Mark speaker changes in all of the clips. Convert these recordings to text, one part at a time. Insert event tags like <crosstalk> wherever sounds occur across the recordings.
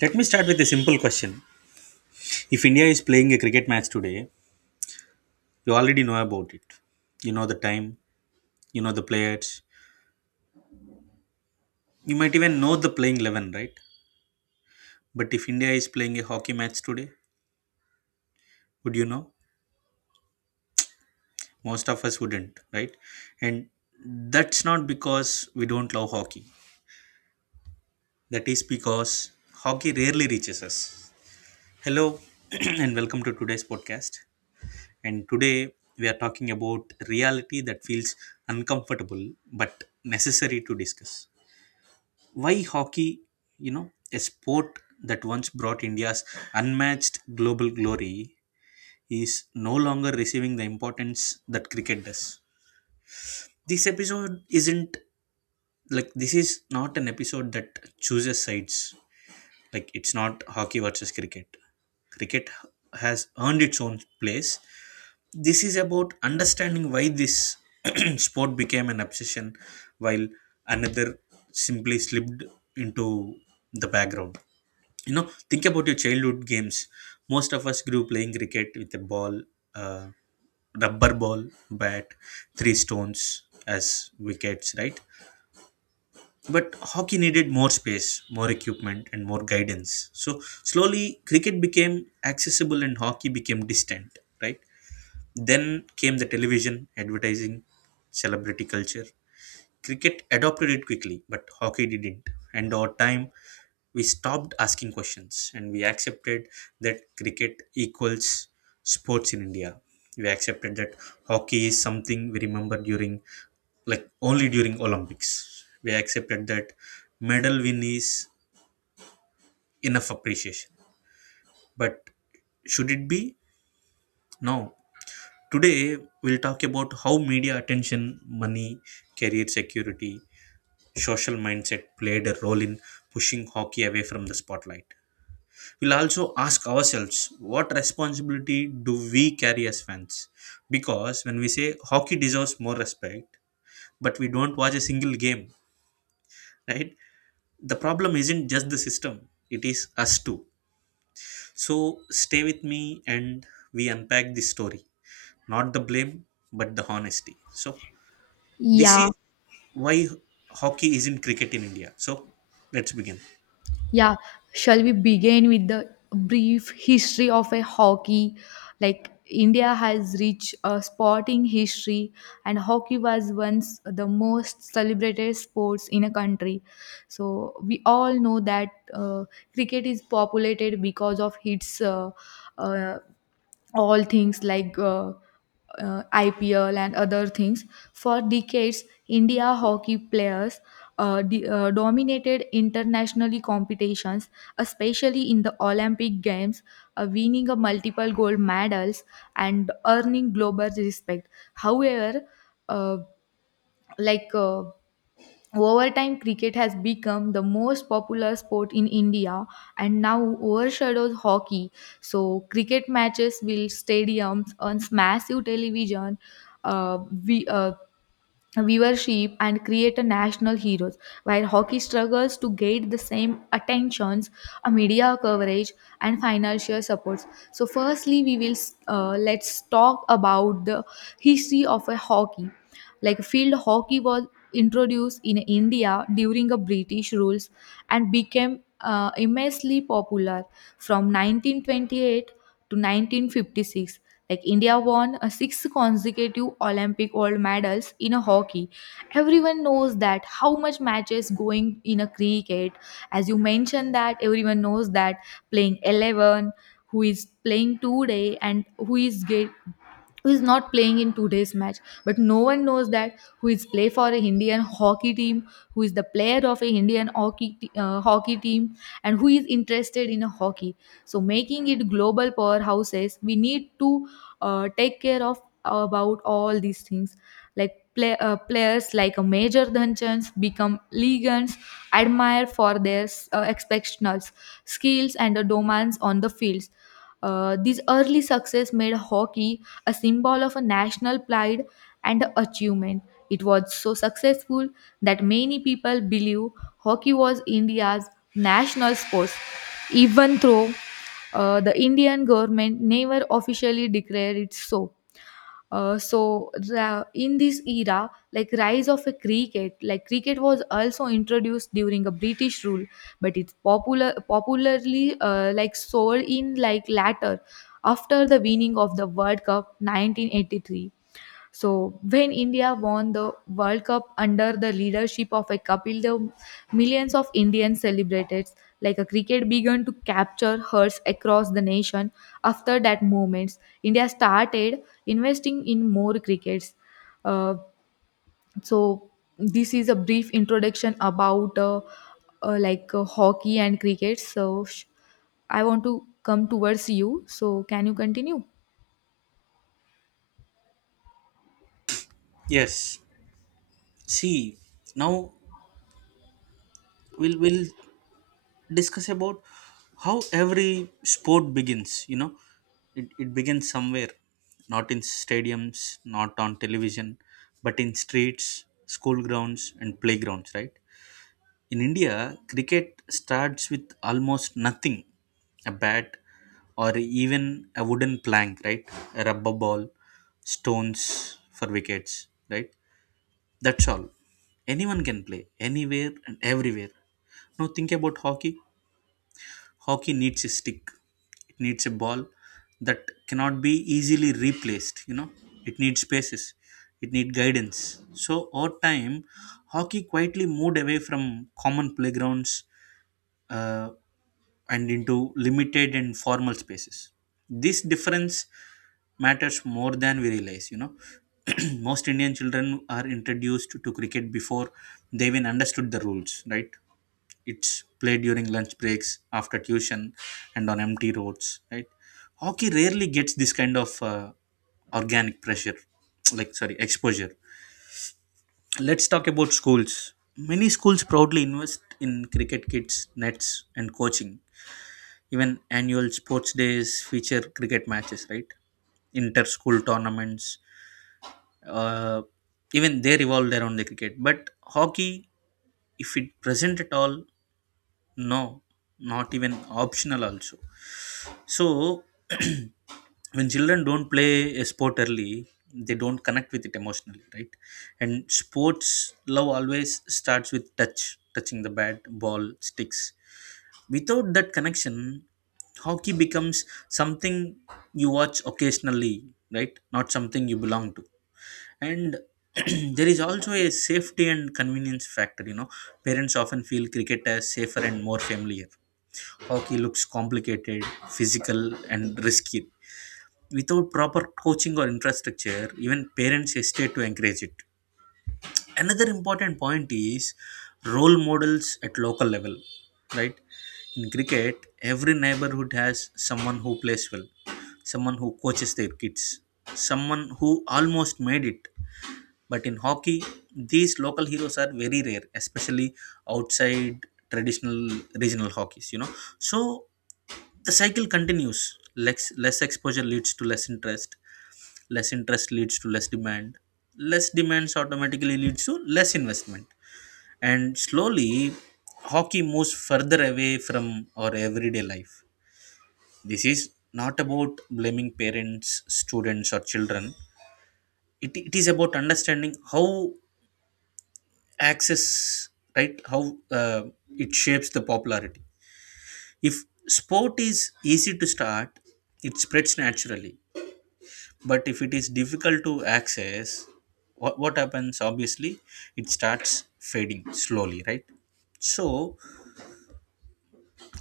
Speaker 1: Let me start with a simple question. If India is playing a cricket match today, you already know about it. You know the time, you know the players, you might even know the playing 11, right? But if India is playing a hockey match today, would you know? Most of us wouldn't, right? And that's not because we don't love hockey. That is because hockey rarely reaches us. Hello, <clears throat> and welcome to today's podcast. And today we are talking about reality that feels uncomfortable but necessary to discuss. Why hockey, a sport that once brought India's unmatched global glory, is no longer receiving the importance that cricket does. This episode isn't this is not an episode that chooses sides. Like it's not hockey versus cricket. Cricket has earned its own place. This is about understanding why this <clears throat> sport became an obsession while another simply slipped into the background. You know, think about your childhood games. Most of us grew playing cricket with a ball, uh, rubber ball, bat, three stones as wickets, right? But hockey needed more space, more equipment, and more guidance, so slowly cricket became accessible and hockey became distant, right? Then came the television, advertising, celebrity culture. Cricket adopted it quickly, but hockey didn't. And over time, we stopped asking questions and we accepted that cricket equals sports in India. We accepted that hockey is something we remember during, like, only during Olympics. We accepted that medal win is enough appreciation. But should it be? No. Today, we'll talk about how media attention, money, career security, social mindset played a role in pushing hockey away from the spotlight. We'll also ask ourselves, what responsibility do we carry as fans? Because when we say hockey deserves more respect, but we don't watch a single game, right? The problem isn't just the system, it is us too. So stay with me and we unpack this story. Not the blame, but the honesty. So, this is
Speaker 2: Yeah,
Speaker 1: why hockey is in cricket in India. So let's begin.
Speaker 2: yeah. Shall we begin with the brief history of a hockey? Like India has rich sporting history, and hockey was once the most celebrated sports in a country. So we all know that cricket is populated because of its uh, all things like IPL and other things. For decades, India hockey players dominated internationally competitions, especially in the Olympic Games, winning a multiple gold medals and earning global respect. However, uh, like uh, over time, cricket has become the most popular sport in India and now overshadows hockey. So, cricket matches will stadiums on massive television. Uh, we, uh, viewership and create a national heroes while hockey struggles to get the same attentions media coverage and financial supports. So firstly we will, let's talk about the history of a hockey. Like field hockey was introduced in India during a British rules and became immensely popular from 1928 to 1956. Like India won a six consecutive Olympic gold medals in a hockey. Everyone knows that how much matches going in a cricket. As you mentioned that everyone knows that playing 11, who is playing today and who is get, who is not playing in today's match, but no one knows that who is play for a Indian hockey team, who is the player of a Indian hockey hockey team and who is interested in a hockey. So making it global powerhouses we need to take care of about all these things. Like players like a major dhanchans become legends admired for their exceptional skills and the dominance on the fields. This early success made hockey a symbol of a national pride and achievement. It was so successful that many people believe hockey was India's national sport, even though the Indian government never officially declared it so. In this era, like rise of a cricket, like cricket was also introduced during a British rule, but it's popularly like sold in like latter after the winning of the World Cup 1983. So, when India won the World Cup under the leadership of a Kapil Dev, millions of Indians celebrated. Like a cricket began to capture hearts across the nation. After that moment, India started investing in more crickets. Uh, so, this is a brief introduction about hockey and cricket. So, I want to come towards you. So, can you continue?
Speaker 1: Yes. See, now we'll discuss about how every sport begins. You know, it begins somewhere, not in stadiums, not on television, but in streets, school grounds, and playgrounds. Right? In India, cricket starts with almost nothing, a bat, or even a wooden plank, right? A rubber ball, stones for wickets, right? That's all. Anyone can play anywhere and everywhere. Now think about hockey. Hockey needs a stick. It needs a ball that cannot be easily replaced, you know. It needs spaces. It needs guidance. So over time, hockey quietly moved away from common playgrounds uh, and into limited and formal spaces. This difference matters more than we realize, you know. <clears throat> Most Indian children are introduced to cricket before they even understood the rules, right? It's played during lunch breaks, after tuition, and on empty roads, right? Hockey rarely gets this kind of organic pressure, <tsk> like, sorry, exposure. Let's talk about schools. Many schools proudly invest in cricket kits, nets, and coaching. Even annual sports days feature cricket matches, right? Inter-school tournaments, uh, even they revolve around the cricket, but hockey, if it present at all, no, not even optional also. So, <clears throat> when children don't play a sport early, they don't connect with it emotionally, right? And sports love always starts with touch, touching the bat, ball, sticks. Without that connection, hockey becomes something you watch occasionally, right? Not something you belong to. And <clears throat> there is also a safety and convenience factor, you know. Parents often feel cricket as safer and more familiar. Hockey looks complicated, physical, and risky. Without proper coaching or infrastructure, even parents hesitate to encourage it. Another important point is role models at local level, right? In cricket, every neighborhood has someone who plays well, someone who coaches their kids, someone who almost made it. But in hockey, these local heroes are very rare, especially outside traditional regional hockeys, you know. So the cycle continues. Less exposure leads to less interest. Less interest leads to less demand. Less demands automatically leads to less investment. And slowly, hockey moves further away from our everyday life. This is not about blaming parents, students, or children. It is about understanding how access, right, how it shapes the popularity. If sport is easy to start, it spreads naturally, but if it is difficult to access, what happens obviously, it starts fading slowly, right? So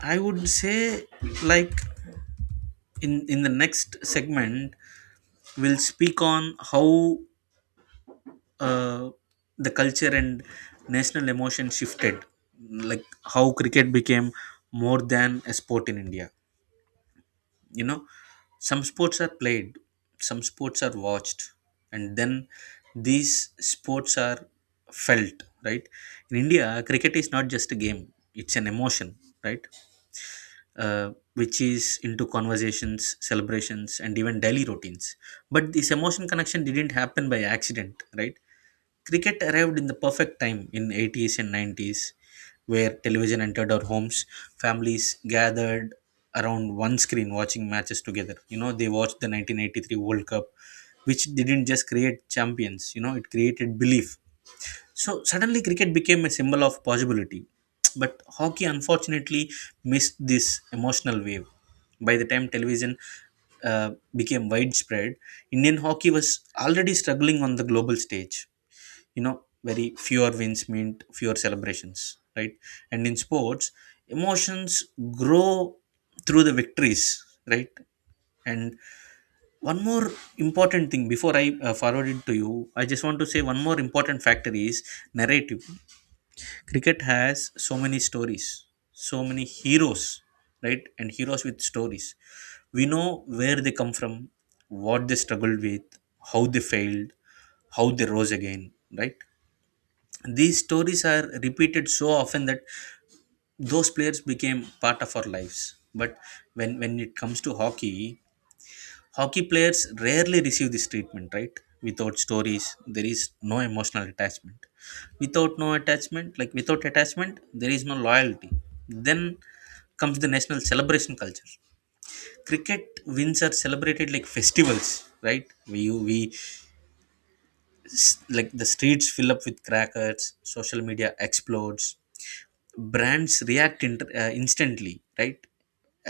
Speaker 1: I would say, like, in the next segment, we'll speak on how uh, the culture and national emotion shifted, like how cricket became more than a sport in India. You know, some sports are played, some sports are watched, and then these sports are felt, right? In India, cricket is not just a game, it's an emotion, right? uh, which is into conversations, celebrations, and even daily routines. But this emotion connection didn't happen by accident, right? Cricket arrived in the perfect time in '80s and '90s where television entered our homes. Families gathered around one screen watching matches together. You know, they watched the 1983 World Cup, which didn't just create champions, you know, it created belief. So suddenly cricket became a symbol of possibility. But hockey, unfortunately, missed this emotional wave. By the time television became widespread, Indian hockey was already struggling on the global stage, you know. Very fewer wins mean fewer celebrations, right? And in sports, emotions grow through the victories, right? And one more important thing before I forward it to you, I just want to say one more important factor is narrative. Cricket has so many stories, so many heroes, right? And heroes with stories, we know where they come from, what they struggled with, how they failed, how they rose again, right? These stories are repeated so often that those players became part of our lives, but when it comes to hockey, hockey players rarely receive this treatment, right? Without stories, there is no emotional attachment. Without no attachment, like without attachment, there is no loyalty. Then comes the national celebration culture. Cricket wins are celebrated like festivals, right? Like the streets fill up with crackers, social media explodes, brands react instantly, right?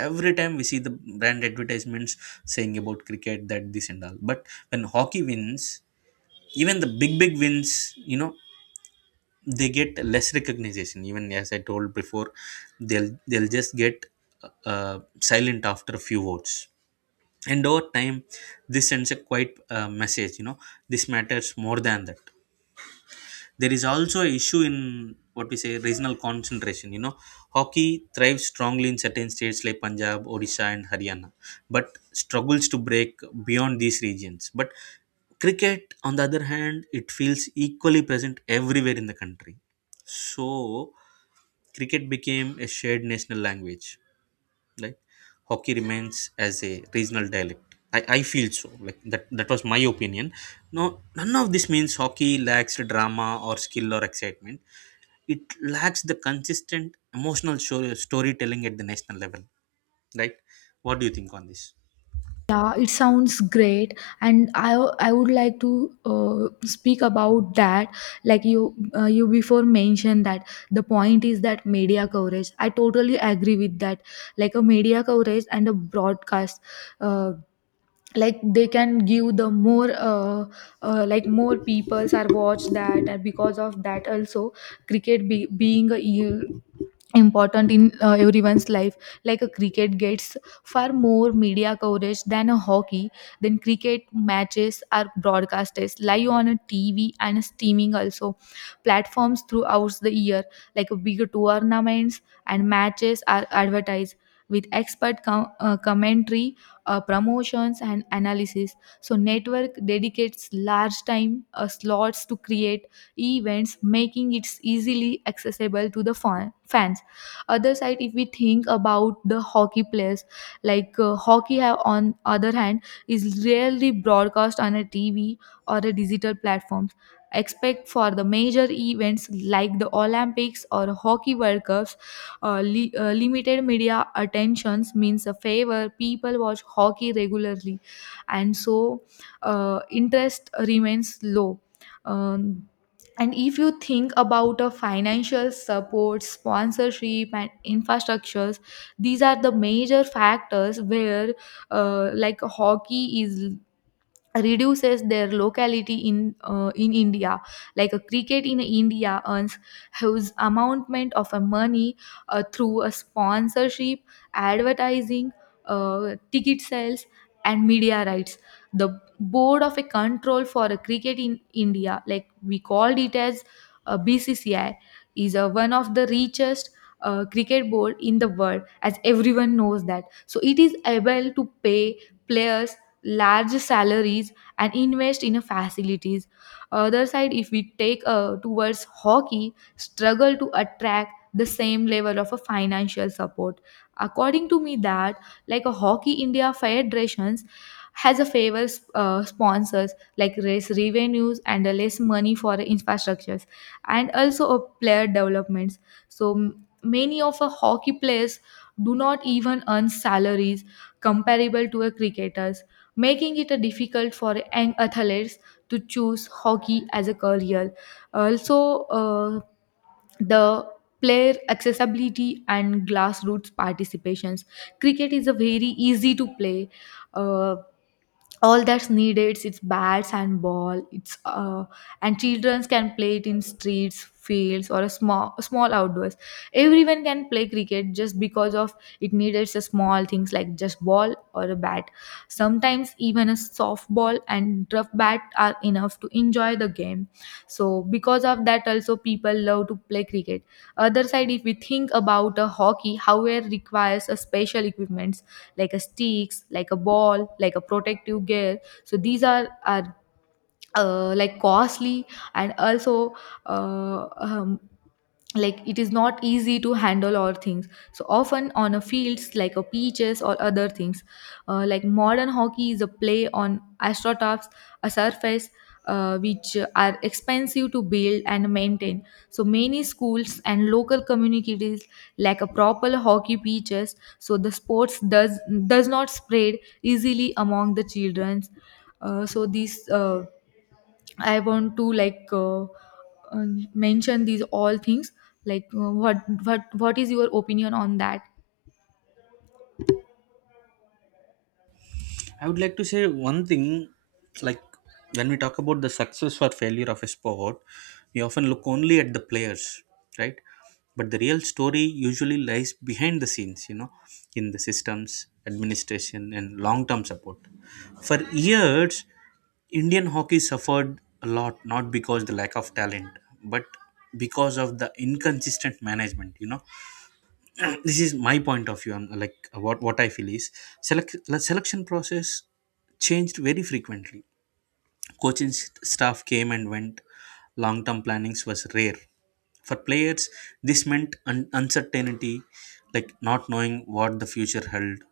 Speaker 1: Every time we see the brand advertisements saying about cricket that this and all, but when hockey wins, even the big wins, you know, they get less recognition. Even as I told before, they'll just get silent after a few votes. And over time, this sends a quite message, you know, this matters more than that. There is also an issue in what we say regional concentration, you know. Hockey thrives strongly in certain states like Punjab, Odisha, and Haryana, but struggles to break beyond these regions. But cricket, on the other hand, it feels equally present everywhere in the country. So cricket became a shared national language, like hockey remains as a regional dialect. I feel so, like that that was my opinion. No, none of this means hockey lacks drama or skill or excitement. It lacks the consistent emotional show, storytelling at the national level, right? What do you think on this?
Speaker 2: Yeah, it sounds great, and I would like to speak about that. Like you you before mentioned that the point is that media coverage. I totally agree with that. Like a media coverage and a broadcast. Uh, like they can give the more like more peoples are watched that, and because of that also cricket being a important in everyone's life. Like a cricket gets far more media coverage than a hockey. Then cricket matches are broadcasted live on a TV and streaming also platforms throughout the year, like big tournaments and matches are advertised with expert commentary, promotions and analysis. So network dedicates large time slots to create events, making it easily accessible to the fans. Other side if we think about the hockey players, like hockey have on other hand is rarely broadcast on a TV or a digital platforms expect for the major events like the Olympics or hockey World Cups. Limited media attentions means a favor. People watch hockey regularly, and so interest remains low. Um, and if you think about a financial support, sponsorship, and infrastructures, these are the major factors where, like hockey is reduces their locality in India. Like a cricket in India earns huge amount of a money through a sponsorship, advertising, ticket sales and media rights. The board of a control for a cricket in India, like we called it as a BCCI, is a, one of the richest cricket board in the world, as everyone knows that. So it is able to pay players large salaries and invest in facilities. Other side, if we take towards hockey, struggle to attract the same level of a financial support. According to me, that like a hockey India federations has a favors sponsors like less revenues and less money for infrastructures and also a player developments. So many of a hockey players do not even earn salaries comparable to a cricketers, making it a difficult for young athletes to choose hockey as a career. Also, the player accessibility and grassroots participations. Cricket is a very easy to play. Uh, all that's needed is bats and ball. It's And children can play it in streets, fields or a small small outdoors. Everyone can play cricket just because of it needed a small things like just ball or a bat. Sometimes even a softball and rough bat are enough to enjoy the game. So because of that also people love to play cricket. Other side if we think about a hockey, however, requires a special equipment like a sticks, like a ball, like a protective gear. So these are like costly, and also uh, um, like it is not easy to handle all things so often on a fields like a pitches or other things. Like modern hockey is a play on astroturfs, a surface which are expensive to build and maintain. So many schools and local communities lack a proper hockey pitches, so the sports does not spread easily among the children. Uh, so these uh, I want to mention these all things. Like what what is your opinion on that?
Speaker 1: I would like to say one thing, like when we talk about the success or failure of a sport, we often look only at the players, right? But the real story usually lies behind the scenes, you know, in the systems, administration, and long term support. For years, Indian hockey suffered a lot, not because the lack of talent, but because of the inconsistent management, you know. <clears throat> This is my point of view. And what I feel is, selection process changed very frequently. Coaching staff came and went. Long term plannings was rare for players. This meant uncertainty, like not knowing what the future held,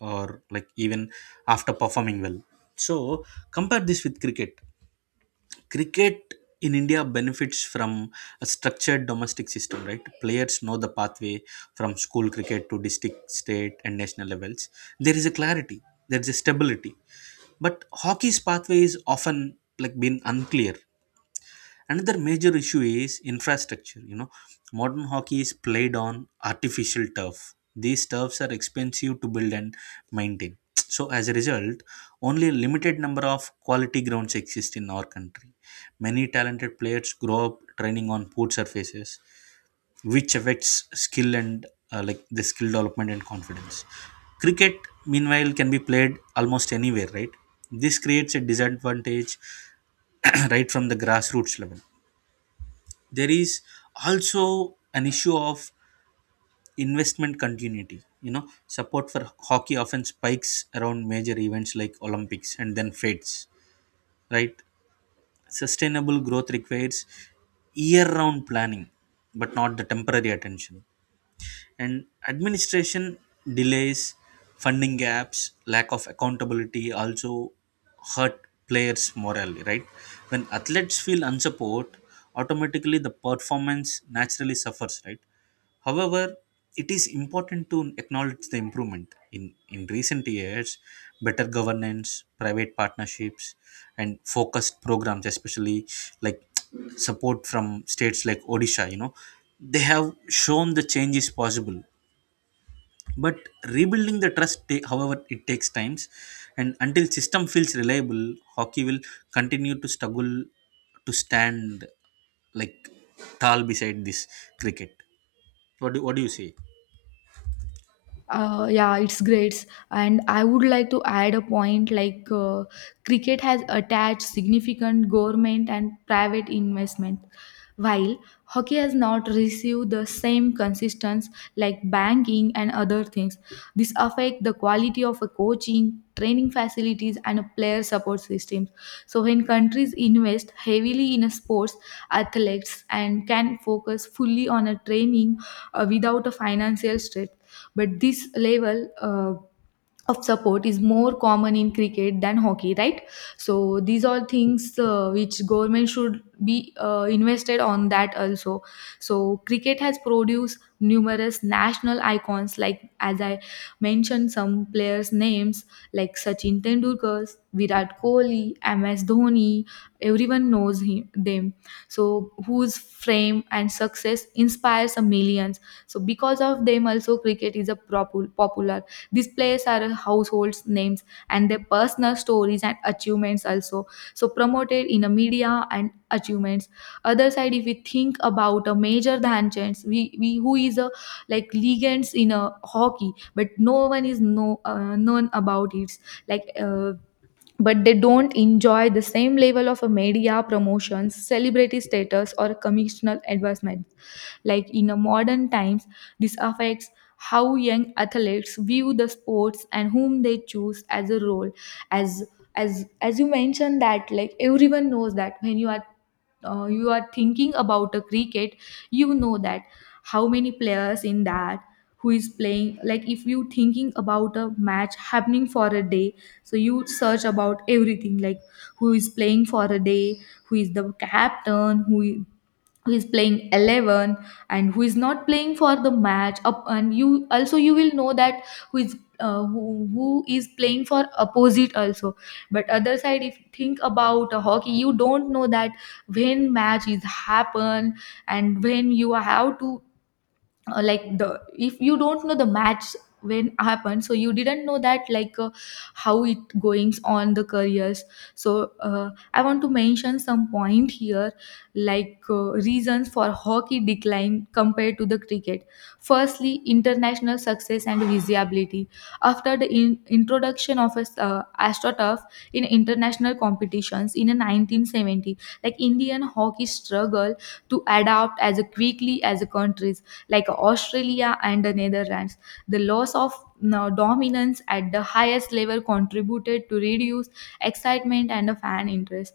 Speaker 1: or like even after performing well. So compare this with cricket. Cricket in India benefits from a structured domestic system, right? Players know the pathway from school cricket to district, state, and national levels. There is a clarity, there is a stability. But hockey's pathway is often been unclear. Another major issue is infrastructure, you know, modern hockey is played on artificial turf. These turfs are expensive to build and maintain, so as a result only a limited number of quality grounds exist in our country. Many talented players grow up training on poor surfaces, which affects skill and the skill development and confidence. Cricket, meanwhile, can be played almost anywhere, right? This creates a disadvantage <coughs> <clears throat> right from the grassroots level. There is also an issue of investment continuity, support for hockey often spikes around major events like olympics and then fades, right? Sustainable growth requires year round planning, but not the temporary attention. And administration delays, funding gaps, lack of accountability also hurt players morally, right? When athletes feel unsupport, automatically the performance naturally suffers, right? However, it is important to acknowledge the improvement. In recent years, better governance, private partnerships, and focused programs, especially like support from states like Odisha, they have shown the change is possible. But rebuilding the trust, however, it takes times, and until system feels reliable, hockey will continue to struggle to stand like tall beside this cricket. What do you say?
Speaker 2: Yeah, it's great, and I would like to add a point like, cricket has attached significant government and private investment while hockey has not received the same consistency like banking and other things. This affect the quality of a coaching, training facilities and a player support systems. So when countries invest heavily in a sports, athletes and can focus fully on a training, without a financial stress, but this level of support is more common in cricket than hockey, right? So these are things which government should be invested on that also. So cricket has produced numerous national icons, like as I mentioned some players names, like Sachin Tendulkar, Virat Kohli, MS Dhoni. Everyone knows him, them, so whose fame and success inspires a millions. So because of them also cricket is a popular. These players are household names, and their personal stories and achievements also so promoted in a media and achievements. Other side, if we think about a major than chance, we who is a like legends in a hockey, but no one is no known about it. Like. But they don't enjoy the same level of a media promotions, celebrity status, or commissional advancement like in a modern times. This affects how young athletes view the sports and whom they choose as a role. As as as you mentioned that, like everyone knows that when you are thinking about a cricket, you know that how many players in that, who is playing. Like if you thinking about a match happening for a day, so you search about everything like who is playing for a day, who is the captain, who is playing 11 and who is not playing for the match up. And you also you will know that who is who is playing for opposite also. But other side if you think about hockey, you don't know that when match is happen and when you have to, like the, if you don't know the match when happened, so you didn't know that like how it goings on the careers. So I want to mention some point here, like reasons for hockey decline compared to the cricket. Firstly, international success and visibility. After the introduction of a, astroturf in international competitions in 1970, like Indian hockey struggled to adapt as quickly as the countries like Australia and the Netherlands. The loss of dominance at the highest level contributed to reduced excitement and a fan interest.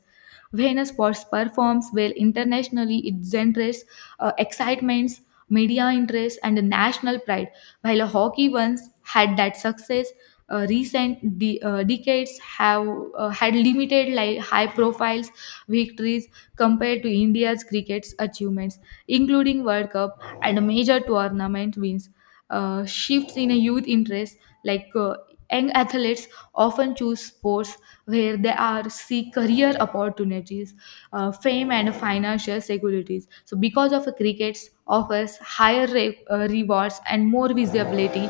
Speaker 2: When a sports performs well internationally, it generates excitements, media interest, and a national pride. While a hockey once had that success, recent decades have had limited like high profiles victories compared to India's cricket's achievements, including World Cup and major tournament wins. Shifts in a youth interest, like young athletes often choose sports where they are seek career opportunities, fame, and financial securities. So, because of cricket offers higher rewards and more visibility,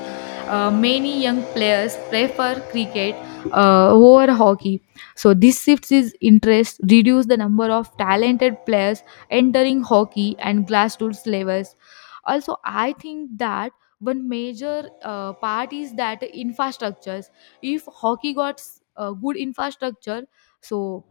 Speaker 2: many young players prefer cricket over hockey. So this shifts his interest, reduce the number of talented players entering hockey and grassroots levels. Also I think that one major part is that infrastructures. If hockey got good infrastructure, so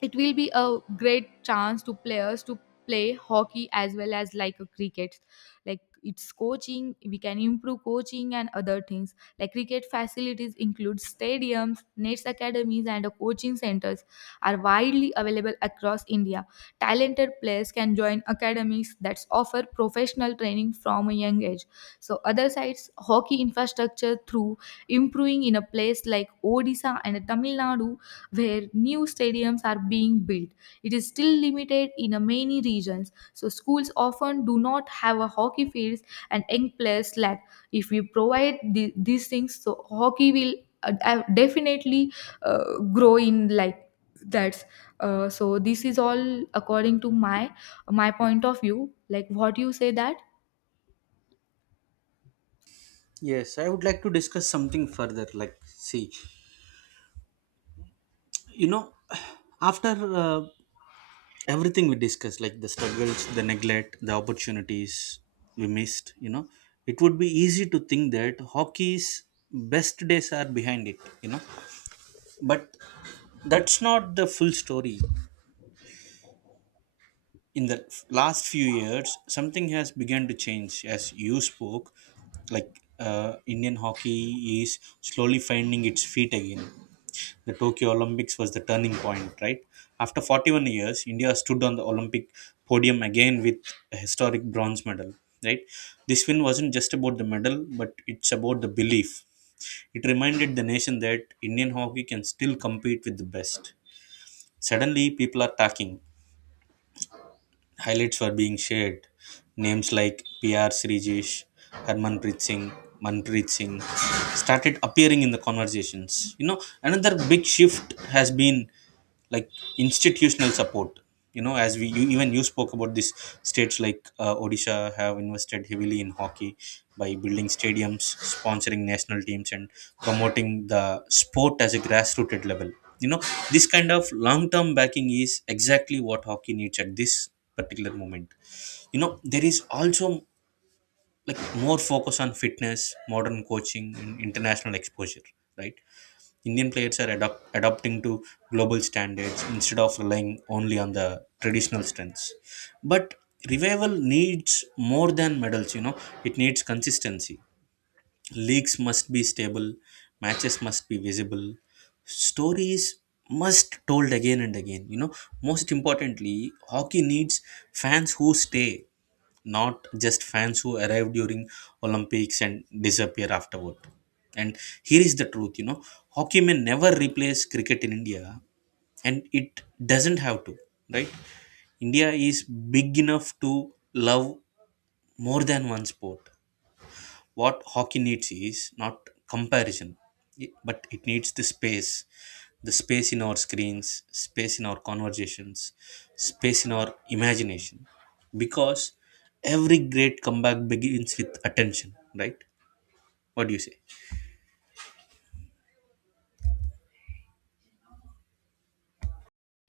Speaker 2: it will be a great chance to players to play hockey as well as like a cricket. Like it's coaching, we can improve coaching and other things. Like cricket facilities include stadiums, nets, academies and coaching centers are widely available across India. Talented players can join academies that offer professional training from a young age. So other sides, hockey infrastructure through improving in a place like Odisha and Tamil Nadu, where new stadiums are being built. It is still limited in a many regions, so schools often do not have a hockey fields and young players lack. If we provide the, these things, so hockey will definitely grow in like that. So this is all according to my point of view. Like what you say that.
Speaker 1: Yes, I would like to discuss something further. Like, see, you know, <sighs> after uh, everything we discussed, like the struggles, the neglect, the opportunities we missed, it would be easy to think that hockey's best days are behind it. But that's not the full story. In the last few years, something has begun to change, as you spoke. Like, Indian hockey is slowly finding its feet again. The Tokyo Olympics was the turning point, right? After 41 years, India stood on the Olympic podium again with a historic bronze medal, right? This win wasn't just about the medal, but it's about the belief. It reminded the nation that Indian hockey can still compete with the best. Suddenly, people are talking, highlights were being shared. Names like PR Srijesh, Harmanpreet Singh, Manpreet Singh started appearing in the conversations. You know, another big shift has been like institutional support. You know, even you spoke about this, states like Odisha have invested heavily in hockey by building stadiums, sponsoring national teams, and promoting the sport as a grassroots level. You know, this kind of long-term backing is exactly what hockey needs at this particular moment. You know, there is also more focus on fitness, modern coaching, and international exposure, right? Indian players are adopting to global standards instead of relying only on the traditional strengths. But revival needs more than medals, you know, it needs consistency. Leagues must be stable, matches must be visible, stories must told again and again. You know, most importantly, hockey needs fans who stay, not just fans who arrive during Olympics and disappear afterward. And here is the truth, hockey may never replace cricket in India, and it doesn't have to, right? India is big enough to love more than one sport. What hockey needs is not comparison, but it needs the space, the space in our screens, space in our conversations, space in our imagination. Because every great comeback begins with attention, right? What do you say?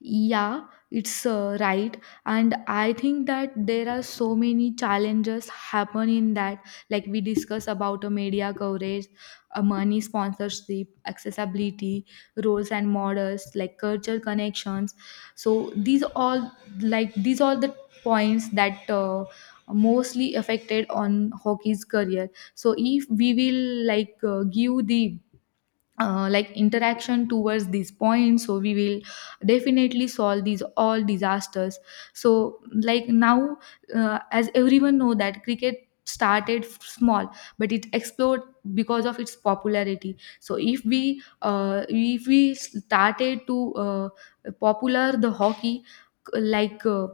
Speaker 2: Yeah, it's right. And I think that there are so many challenges happen in that, like we discuss about a media coverage, a money sponsorship, accessibility, roles and models, like culture connections. So these all like these are the points that mostly affected on hockey's career. So if we will give the like interaction towards these points, so we will definitely solve these all disasters. So like now as everyone know that cricket started small but it exploded because of its popularity. So if we started to popular the hockey like, uh,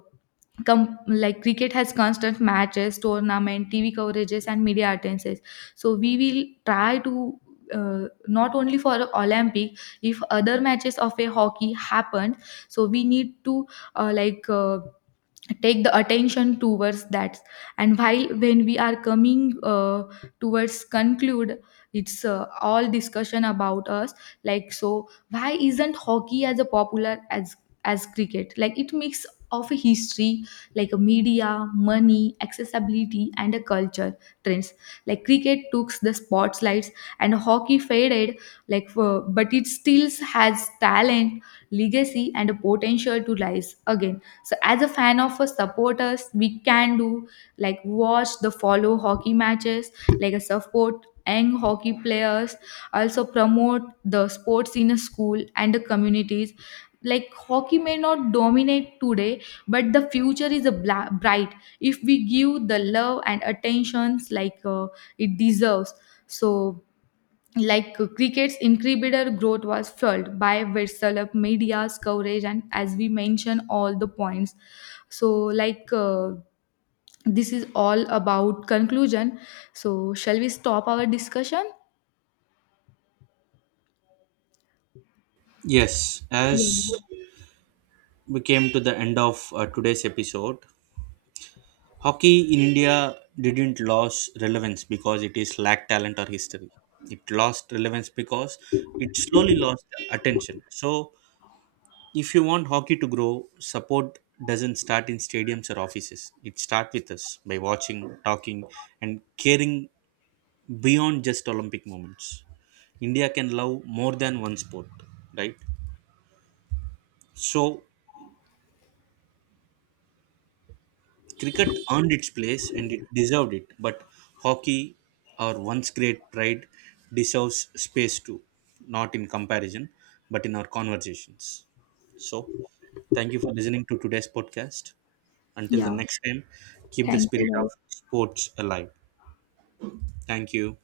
Speaker 2: com- like cricket has constant matches, tournament, TV coverages and media attendances, so we will try to not only for Olympic, if other matches of a hockey happened, so we need to uh, like uh, take the attention towards that. And while when we are coming towards conclude, it's all discussion about us. Like so why isn't hockey as a popular as cricket? Like it mix of a history, like a media, money, accessibility and a culture trends. Like cricket took the spotlights and hockey faded like for, but it still has talent, legacy and a potential to rise again. So as a fan of a supporters we can do like watch, the follow hockey matches, like a support young hockey players, also promote the sports in a school and the communities. Like hockey may not dominate today, but the future is a bright if we give the love and attentions like it deserves. So like cricket's incredible growth was fueled by Virsalap media's coverage, and as we mentioned, all the points. So, like, this is all about conclusion. So, shall we stop our discussion?
Speaker 1: Yes. As
Speaker 2: Yeah.
Speaker 1: we came to the end of today's episode, hockey in india didn't lose relevance because it is lacked talent or history. It lost relevance because it slowly lost attention. So if you want hockey to grow, support doesn't start in stadiums or offices. It starts with us by watching, talking, and caring beyond just Olympic moments. India can love more than one sport, right? So, cricket earned its place and it deserved it, but hockey, our once great pride, deserves space too, not in comparison, but in our conversations. So, thank you for listening to today's podcast. Until the
Speaker 2: Yeah.
Speaker 1: next time, keep the
Speaker 2: Thank you,
Speaker 1: spirit of
Speaker 2: guys.
Speaker 1: sports alive. Thank you.